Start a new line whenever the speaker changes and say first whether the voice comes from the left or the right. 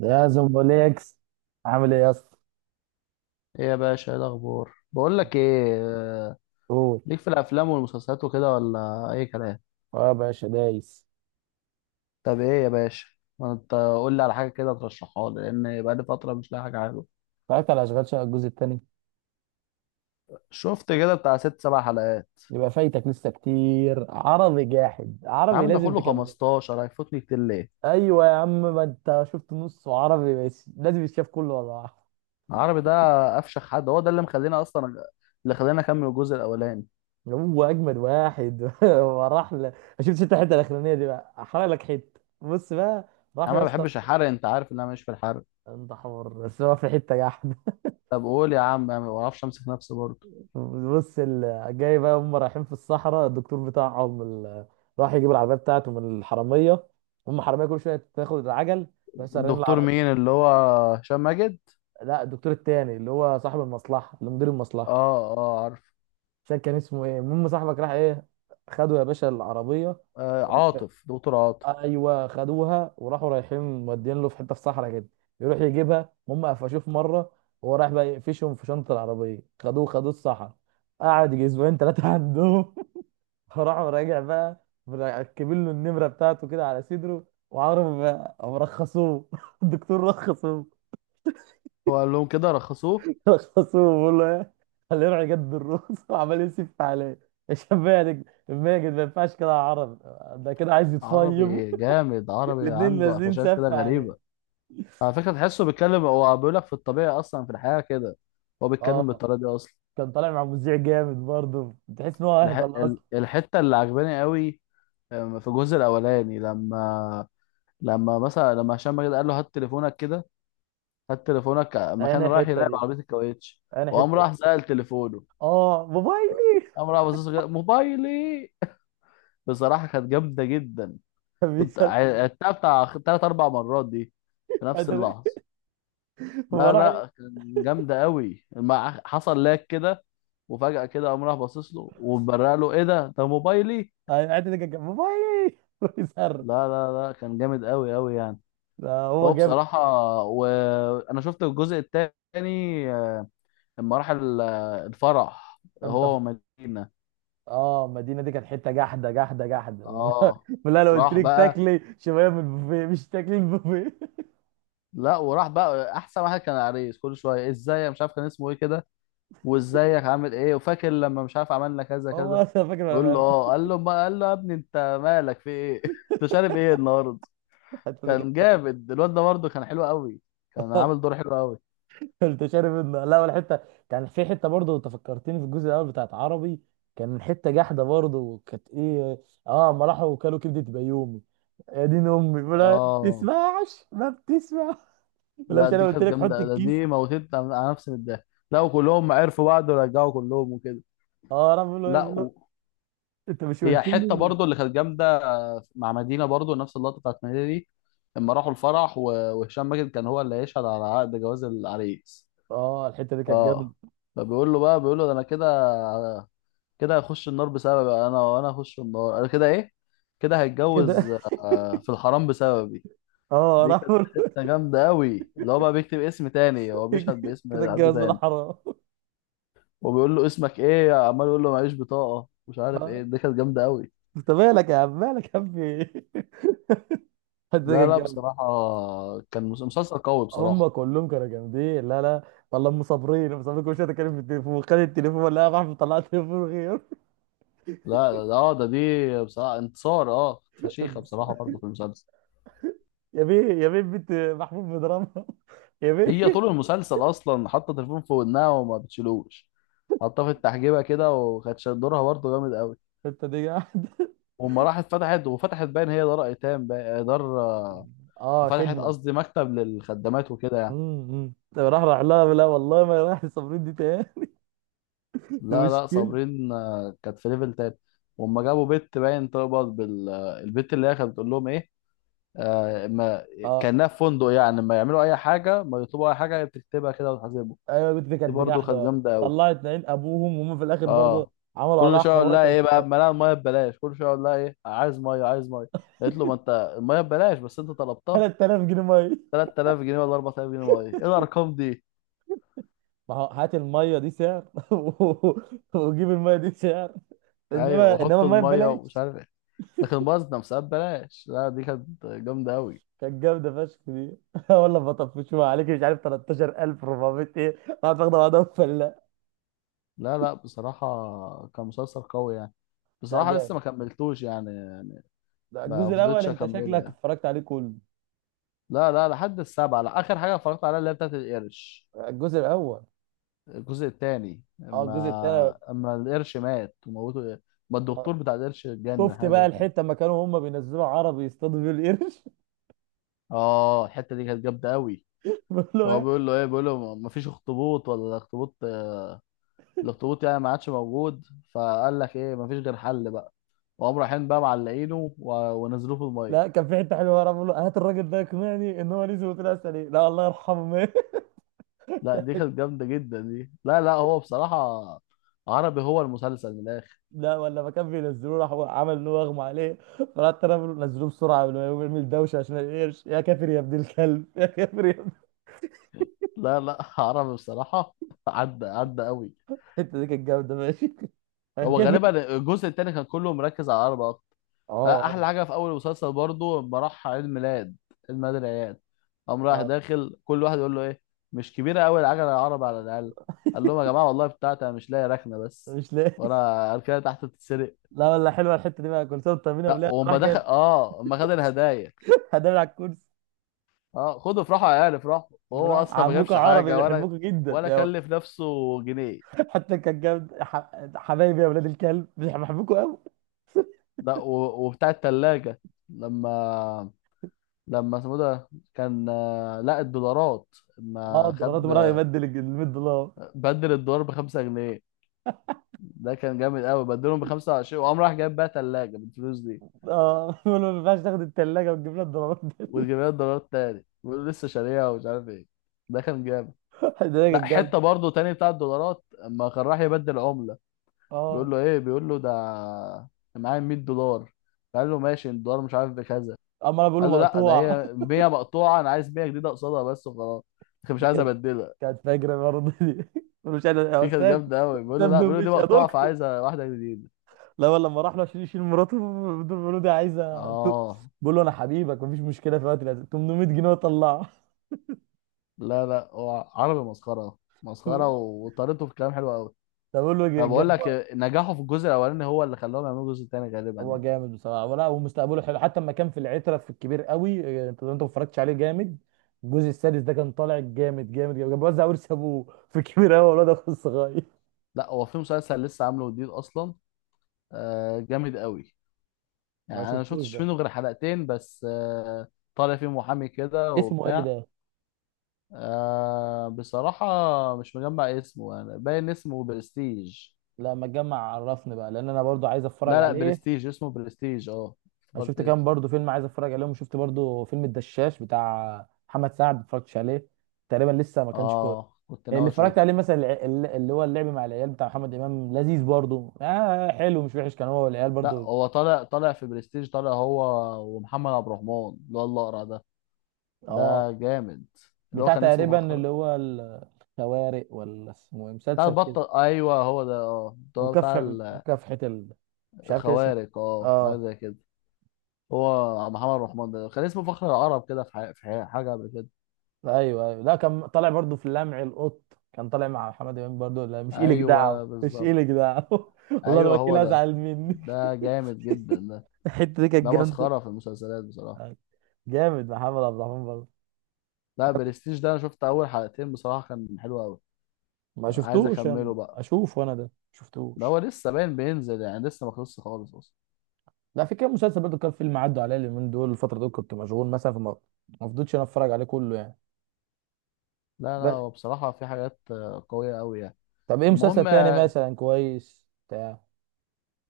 right: يا زومبوليكس، عامل ايه يا اسطى؟
left: ايه يا باشا، ايه الاخبار؟ بقول لك ايه. آه،
right: قول.
left: ليك في الافلام والمسلسلات وكده ولا اي كلام؟
right: اه يا باشا دايس.
left: طب ايه يا باشا، ما انت قول لي على حاجه كده ترشحها لي، لان بقى لي فتره مش لاقي حاجه حلوه.
right: اتفرجت على اشغال شقه الجزء الثاني؟
left: شفت كده بتاع ست سبع حلقات.
right: يبقى فايتك لسه كتير. عربي جاحد،
left: يا
right: عربي
left: عم ده
right: لازم
left: كله
right: تكمل.
left: 15 هيفوتني كتير ليه؟
right: ايوه يا عم، ما انت شفت نص عربي بس، لازم يتشاف كله. ولا واحد
left: العربي ده افشخ حد، هو ده اللي مخلينا اصلا اللي خلاني اكمل الجزء الاولاني.
right: هو اجمد واحد. ما شفتش انت الحته الاخرانيه دي؟ بقى احرق لك حته، بص بقى.
left: يا
right: راح
left: عم
right: يا
left: ما
right: اسطى.
left: بحبش الحرق، انت عارف ان انا مش في الحرق.
right: انت حمار بس، هو في حته جاحد.
left: طب قول يا عم، أنا ما بعرفش امسك نفسي برضه.
right: بص، جاي بقى، هم رايحين في الصحراء، الدكتور بتاعهم راح يجيب العربيه بتاعته من الحراميه. هم حراميه كل شويه تاخد العجل، بس سارقين
left: الدكتور
right: العربيه.
left: مين، اللي هو هشام ماجد؟
right: لا، الدكتور التاني اللي هو صاحب المصلحه، اللي مدير
left: اه
right: المصلحه.
left: اه، عارف.
right: مش فاكر كان اسمه ايه. المهم، صاحبك راح ايه؟ خدوا يا باشا العربيه.
left: عاطف، دكتور عاطف.
right: ايوه خدوها وراحوا، رايحين مودين له في حته، في صحراء كده يروح يجيبها. هم قفشوه في مره وهو رايح بقى يقفشهم في شنطه العربيه. خدوه خدوه الصحراء، قعد يجي اسبوعين ثلاثه عندهم. فراح راجع بقى مركبين له النمره بتاعته كده على صدره، وعمره ما مرخصوه. الدكتور رخصوه،
left: هو قال لهم كده رخصوه.
right: رخصوه. بيقول له ايه؟ خليه يروح يجدد الرخص. وعمال يسف عليه. يا شباب، ماجد ماجد ما ينفعش كده يا عرب، ده كده عايز يتفيم.
left: عربي جامد، عربي
right: الاتنين
left: عنده
right: نازلين
left: قفشات كده
right: سف عليه.
left: غريبة. على فكرة تحسه بيتكلم، هو بيقول لك في الطبيعة أصلا، في الحياة كده هو بيتكلم
right: اه.
left: بالطريقة دي أصلا.
right: كان طالع مع مذيع جامد برضه، تحس ان هو اهبل اصلا.
left: الحتة اللي عجباني قوي، في الجزء الأولاني لما، لما مثلا لما هشام ماجد قال له هات تليفونك كده، هات تليفونك لما
right: انا
left: كان رايح
right: الحته
left: يراقب
right: دي،
left: عربية الكاوتش،
right: انا
left: وقام
right: الحته دي.
left: راح سأل تليفونه،
right: اه موبايلي.
left: قام راح بص كده، موبايلي. بصراحة كانت جامدة جدا.
right: كان
left: كنت
right: بيسال.
left: عدتها بتاع تلات أربع مرات دي في نفس اللحظة. لا
right: فراح.
left: لا، كان جامدة قوي، ما حصل لاك كده، وفجأة كده قام راح باصص له وبرق له، ايه ده موبايلي.
right: ايوه الحته دي كانت موبايلي. يسر،
left: لا لا لا، كان جامد قوي قوي يعني.
right: ده هو
left: هو
right: جامد.
left: بصراحة، وانا شفت الجزء التاني، لما راح الفرح
right: انت
left: هو
right: ف...
left: ومدينة.
right: اه المدينه دي كانت حته جحده جحده جحده.
left: اه
right: لا، لو قلت
left: راح
right: لك
left: بقى،
right: تاكلي شويه من البوفيه، مش تاكلي البوفيه.
left: لا وراح بقى احسن واحد كان العريس، كل شوية ازاي، أنا مش عارف كان اسمه ايه كده، وازيك عامل ايه، وفاكر لما مش عارف عملنا كذا
right: هو
left: كذا،
right: اصلا فاكر
left: يقول له
right: انا.
left: اه، قال له ما قال له يا ابني انت مالك في ايه. انت شارب ايه النهارده؟
right: الحته دي
left: كان
right: كانت.
left: جامد الواد ده برضه، كان حلو قوي، كان
right: آه،
left: عامل دور حلو قوي.
right: لا، والحته كان في حته برضه، انت فكرتني في الجزء الاول بتاعت عربي. كان حته جحده برضه، وكانت ايه؟ اه، ما راحوا وكلوا كبده بيومي. يا دين امي، ولا
left: اه.
right: بتسمعش؟ ما بتسمع. ولا،
left: لا
right: مش انا
left: دي
right: قلت
left: كانت
right: لك حط
left: جامده، ده
right: الكيس؟
left: دي موتت على نفسي من الضحك، لا وكلهم عرفوا بعض ورجعوا كلهم وكده.
right: اه راح بيقول له
left: لا
right: ايه؟
left: و...
right: انت مش
left: هي
right: قلت
left: حته
right: لي؟
left: برضه اللي كانت جامده، مع مدينه برضه نفس اللقطه بتاعت مدينه دي، لما راحوا الفرح وهشام ماجد كان هو اللي هيشهد على عقد جواز العريس.
right: اه الحته دي كانت جامده
left: اه. فبيقول له بقى، بيقول له ده انا كده، كده هخش النار بسببي بقى انا، هخش النار انا كده ايه، كده
right: كده.
left: هيتجوز. في الحرام بسببي.
right: اه
left: دي
right: راح
left: كانت
right: بقول-
left: حته جامده قوي، اللي هو بقى بيكتب اسم تاني، هو بيشهد
right: كده
left: باسم حد
right: اتجوز ولا
left: تاني،
right: حرام؟
left: وبيقول له اسمك ايه، عمال يقول له معيش بطاقه، مش عارف ايه،
right: آه.
left: دي كانت جامده قوي.
right: انت مالك يا عم، مالك يا عم، في ايه؟ الحته دي
left: لا
right: كانت
left: لا
right: جامده.
left: بصراحه، كان مسلسل قوي
right: هم
left: بصراحه.
right: كلهم كانوا جامدين. لا لا، والله ام صابرين، ام صابرين كل شويه تتكلم في التليفون. خد التليفون لا يا محمود، طلع تليفون غير.
left: لا لا اه، ده دي بصراحه انتصار، اه فشيخه بصراحه برضه في المسلسل.
right: يا بيه، يا بيه، بنت محمود بيضربها. يا
left: هي
right: بيه،
left: طول المسلسل اصلا حاطه تليفون في ودنها وما بتشيلوش، حطها في التحجيبه كده، وكانت دورها برضه جامد قوي.
right: انت دي قاعد.
left: وأما راحت فتحت باين هي دار ايتام دار
right: اه
left: فتحت
right: خدمه.
left: قصدي مكتب للخدامات وكده يعني.
right: راح لها. لا والله، ما راح صابرين دي تاني. دي
left: لا لا
right: مشكله.
left: صابرين كانت في ليفل تاني. وأما جابوا بنت باين تقبض بال البنت اللي هي كانت بتقول لهم ايه، آه ما
right: اه.
left: كانها في فندق يعني، ما يعملوا اي حاجه، ما يطلبوا اي حاجه هي بتكتبها كده وتحاسبهم.
right: ايوه البت دي
left: دي
right: كانت
left: برضه كانت
right: بجحده.
left: جامده قوي.
right: طلعت عين ابوهم وهم في الاخر برضه
left: اه.
right: عملوا
left: كل
right: عليها
left: شويه اقول
right: حوار
left: لها
right: كان
left: ايه بقى، ما انا الميه ببلاش، كل شويه اقول لها ايه، عايز ميه، عايز ميه. قالت له ما انت، الميه ببلاش بس انت طلبتها.
right: جامد. 3000 جنيه ميه!
left: 3000 جنيه ولا 4000 جنيه ميه، ايه الارقام دي؟
right: ما هو هات الميه دي سعر، و- وجيب الميه دي سعر.
left: ايوه،
right: انما
left: وحط
right: الميه
left: الميه ومش
right: ببلاش.
left: عارف ايه، لكن بازنة مسابات ببلاش. لا دي كانت جامده قوي.
right: كانت جامده فشخ دي. والله بطفشوها عليك، مش عارف 13400 ايه، قاعد واخده بعضها فلا.
left: لا لا بصراحه، كان مسلسل قوي يعني.
right: لا
left: بصراحه لسه
right: جامد.
left: ما كملتوش يعني
right: ده
left: ما
right: الجزء الاول
left: فضلتش
right: انت
left: اكمله
right: شكلك
left: يعني.
right: اتفرجت عليه كله؟
left: لا لا لحد السبعه، لا اخر حاجه اتفرجت عليها اللي هي بتاعت القرش،
right: الجزء الاول.
left: الجزء الثاني
right: اه، الجزء الثاني.
left: اما، اما القرش مات وموته، ما الدكتور بتاع القرش اتجنن
right: شفت
left: حاجه
right: بقى
left: زي كده.
right: الحته لما كانوا هم بينزلوا عربي يصطادوا بيه القرش؟
left: اه الحته دي كانت جامده قوي.
right: بقول له
left: هو
right: إيه؟
left: بيقول له ايه، بيقول له ما فيش اخطبوط، ولا الاخطبوط، الاخطبوط يعني ما عادش موجود. فقال لك ايه، ما فيش غير حل بقى، وقام رايحين بقى معلقينه ونزلوه في الميه.
right: لا كان في حته حلوه ورا، بقول له هات الراجل ده يقنعني ان هو نزل واترقص عليه، لا الله يرحمه مات.
left: لا دي كانت جامده جدا دي، لا لا هو بصراحه عربي، هو المسلسل من الاخر.
right: لا، ولا ما كان بينزلوه، راح هو عمل ان هو اغمى عليه. فرحت انا بقول له نزلوه بسرعه قبل ما يقوم يعمل دوشه عشان القرش. يا كافر يا ابن الكلب، يا كافر يا ابن.
left: لا لا عربي بصراحه، عدى عدى قوي.
right: الحته دي كانت جامده ماشي. يا
left: هو
right: كافر.
left: غالبا الجزء التاني كان كله مركز على العربة أكتر.
right: اه.
left: أحلى حاجة في أول المسلسل برضو لما راح عيد ميلاد، عيد ميلاد العيال، قام رايح
right: اه.
left: داخل كل واحد يقول له إيه، مش كبيرة أوي العجلة العربي على الأقل، قال لهم يا جماعة والله بتاعتي أنا مش لاقي ركنة بس،
right: مش لاقي.
left: وأنا أركنة تحت تتسرق.
right: لا، ولا حلوه الحته دي بقى، كل سنه وانت طمنا
left: لا
right: بالله، راح
left: وأما دخل
right: جايب.
left: أما خد الهدايا،
right: هدام على الكرسي.
left: آه خدوا افرحوا يا عيال افرحوا، وهو
right: راح
left: أصلا ما
right: عمكم
left: جابش
right: عربي
left: حاجة ولا،
right: بيحبوكوا جدا.
left: ولا كلف نفسه جنيه.
right: حتى كان جامد، حبايبي يا ولاد الكلب بيحبوكوا قوي.
left: لا و- وبتاع التلاجة لما، لما اسمه ده كان لا الدولارات،
right: اه
left: ما
right: الدولارات،
left: خد،
right: مرة يبدل ال 100 دولار.
left: بدل الدولار بـ5 جنيه. ده كان جامد قوي، بدلهم بـ25، وقام راح جايب بقى تلاجة بالفلوس دي،
right: اه. بيقول له ما ينفعش تاخد الثلاجه وتجيب لها الدولارات ده.
left: وجايب لها الدولارات تاني ولسه شاريها ومش عارف ايه. ده كان جامد.
right: ده
left: لا
right: كانت جامده.
left: حتة برضه تاني بتاع الدولارات اما كان راح يبدل عملة،
right: اه،
left: بيقول له ده، أنا معايا 100 دولار، قال له ماشي الدولار مش عارف بكذا،
right: اما انا بقول له
left: قال له لا ده
right: مقطوع.
left: هي 100 مقطوعة، انا عايز 100 جديدة قصادها بس وخلاص، مش
right: دي
left: عايز
right: كانت.
left: ابدلها.
right: كانت فاجره برضه دي. بقول له مش انا يا
left: دي كانت
right: استاذ،
left: جامدة أوي، بيقول له
right: استاذ
left: لا بيقول له دي
right: مش يا
left: مقطوعة
right: دكتور.
left: فعايزة واحدة جديدة.
right: لا والله، لما راح له عشان يشيل مراته. بيقول له دي عايزه
left: اه.
right: بقول له انا حبيبك مفيش مشكله، في وقت لازم 800 جنيه وطلعه.
left: لا لا، هو عربي مسخرة مسخرة وطريقته في الكلام حلوة أوي.
right: طب بقول له
left: أنا بقول
right: جاب.
left: لك، نجاحه في الجزء الأولاني هو اللي خلاهم يعملوا الجزء التاني غالبا
right: هو
left: يعني.
right: جامد بصراحه، ولا ومستقبله حلو، حتى لما كان في العتره في الكبير قوي. انت ما اتفرجتش عليه؟ جامد. الجزء السادس ده كان طالع جامد جامد جامد، كان بيوزع ورث ابوه في الكبير قوي، والواد اخو الصغير.
left: لا هو في مسلسل لسه عامله جديد أصلا، آه جامد أوي، يعني
right: ما
left: أنا ما
right: شفتوش
left: شفتش
right: ده.
left: منه غير حلقتين بس آه. طالع فيه محامي كده
right: اسمه ايه
left: وبتاع.
right: ده؟
left: آه بصراحة مش مجمع اسمه يعني، باين اسمه برستيج.
right: لا ما تجمع عرفني بقى، لان انا برضو عايز اتفرج
left: لا لا
right: عليه.
left: برستيج، اسمه برستيج اه.
right: انا شفت كام
left: افتكرت.
right: برضو فيلم عايز اتفرج عليهم، وشفت برضو فيلم الدشاش بتاع محمد سعد، ما اتفرجتش عليه تقريبا لسه، ما كانش كويس.
left: اه كنت ناوي
right: اللي اتفرجت
left: اشوفه.
right: عليه مثلا اللي هو اللعب مع العيال بتاع محمد امام، لذيذ برضو، آه حلو مش وحش، كان هو والعيال
left: لا
right: برضو.
left: هو طالع في برستيج، طالع هو ومحمد عبد الرحمن، اللي هو الاقرع ده.
right: اه
left: ده جامد. اللي هو
right: بتاع
left: كان اسمه
right: تقريبا
left: فخر،
right: اللي هو الخوارق، ولا اسمه إيه؟
left: بتاع
right: مسلسل كده،
left: البطل، ايوه هو ده، اه ده هو بتاع
right: مكافح مكافحة ال... مش عارف كان اسمه
left: الخوارق
right: إيه.
left: اه، حاجه
right: اه.
left: زي كده. هو محمد عبد الرحمن ده كان اسمه فخر العرب كده، حاجه قبل كده.
right: لا، ايوه ايوه، لا كان طالع برضو في لمع القط، كان طالع مع محمد امام برضو. لا مش إلك
left: ايوه
right: دعوه، مش
left: بالظبط،
right: إلك دعوه. والله انا
left: ايوه
right: بكيل
left: هو ده،
right: ازعل منك.
left: ده جامد جدا ده،
right: الحته دي كانت
left: ده
right: جامده.
left: مسخره في المسلسلات بصراحه.
right: آه، جامد محمد عبد الرحمن برضه.
left: لا برستيج ده انا شفت اول حلقتين بصراحه، كان حلو قوي،
right: ما
left: عايز
right: شفتوش، انا
left: اكمله بقى،
right: اشوف وانا ده ما
left: ده
right: شفتوش.
left: هو لسه باين بينزل يعني، لسه ما خلصش خالص اصلا.
right: لا، في كام مسلسل برضه كان فيلم، عدوا عليا اليومين دول، الفتره دول كنت مشغول مثلا فما ما فضلتش انا اتفرج عليه كله
left: لا لا،
right: يعني.
left: هو بصراحة في حاجات قوية قوي يعني.
right: طب ايه مسلسل
left: المهم
right: تاني مثلا كويس بتاع؟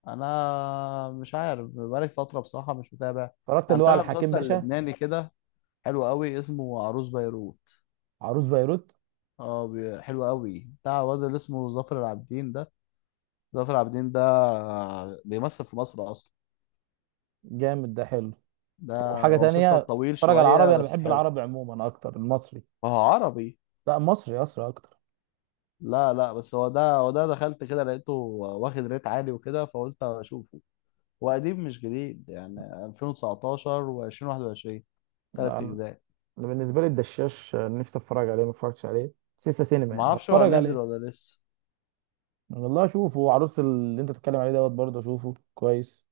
left: انا مش عارف بقالي فترة بصراحة مش متابع.
right: اتفرجت
left: انا
right: اللي هو على
left: متابع
right: حكيم
left: مسلسل
right: باشا؟
left: لبناني كده حلو قوي، اسمه عروس بيروت.
right: عروس بيروت.
left: اه، حلو قوي، بتاع واد اللي اسمه ظافر العابدين ده، ظافر العابدين ده بيمثل في مصر اصلا
right: جامد ده، حلو.
left: ده.
right: طب وحاجه
left: هو
right: تانية
left: مسلسل طويل
right: اتفرج؟ على
left: شوية
right: العربي، انا
left: بس
right: بحب
left: حلو،
right: العربي عموما اكتر المصري.
left: هو عربي.
right: لا مصري اصلا اكتر.
left: لا لا بس هو ده دخلت كده لقيته واخد ريت عالي وكده فقلت اشوفه. وقديم مش جديد يعني 2019 و2021،
right: لا
left: تلات
right: انا،
left: أجزاء.
right: أنا بالنسبه لي الدشاش نفسي اتفرج عليه، ما اتفرجتش عليه. سيسا سينما يعني
left: معرفش هو
right: هتفرج
left: نزل
right: عليه،
left: ولا لسه.
right: والله اشوفه. وعروس اللي انت بتتكلم عليه دوت برضه اشوفه كويس،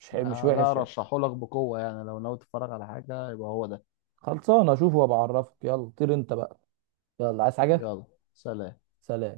right: مش حلو مش
left: ده
right: وحش يعني.
left: أرشحهولك بقوة يعني، لو ناوي تتفرج على حاجة يبقى هو ده.
right: خلصان اشوفه وابقى اعرفك. يلا طير انت بقى. يلا عايز حاجه؟
left: يلا، سلام.
right: سلام.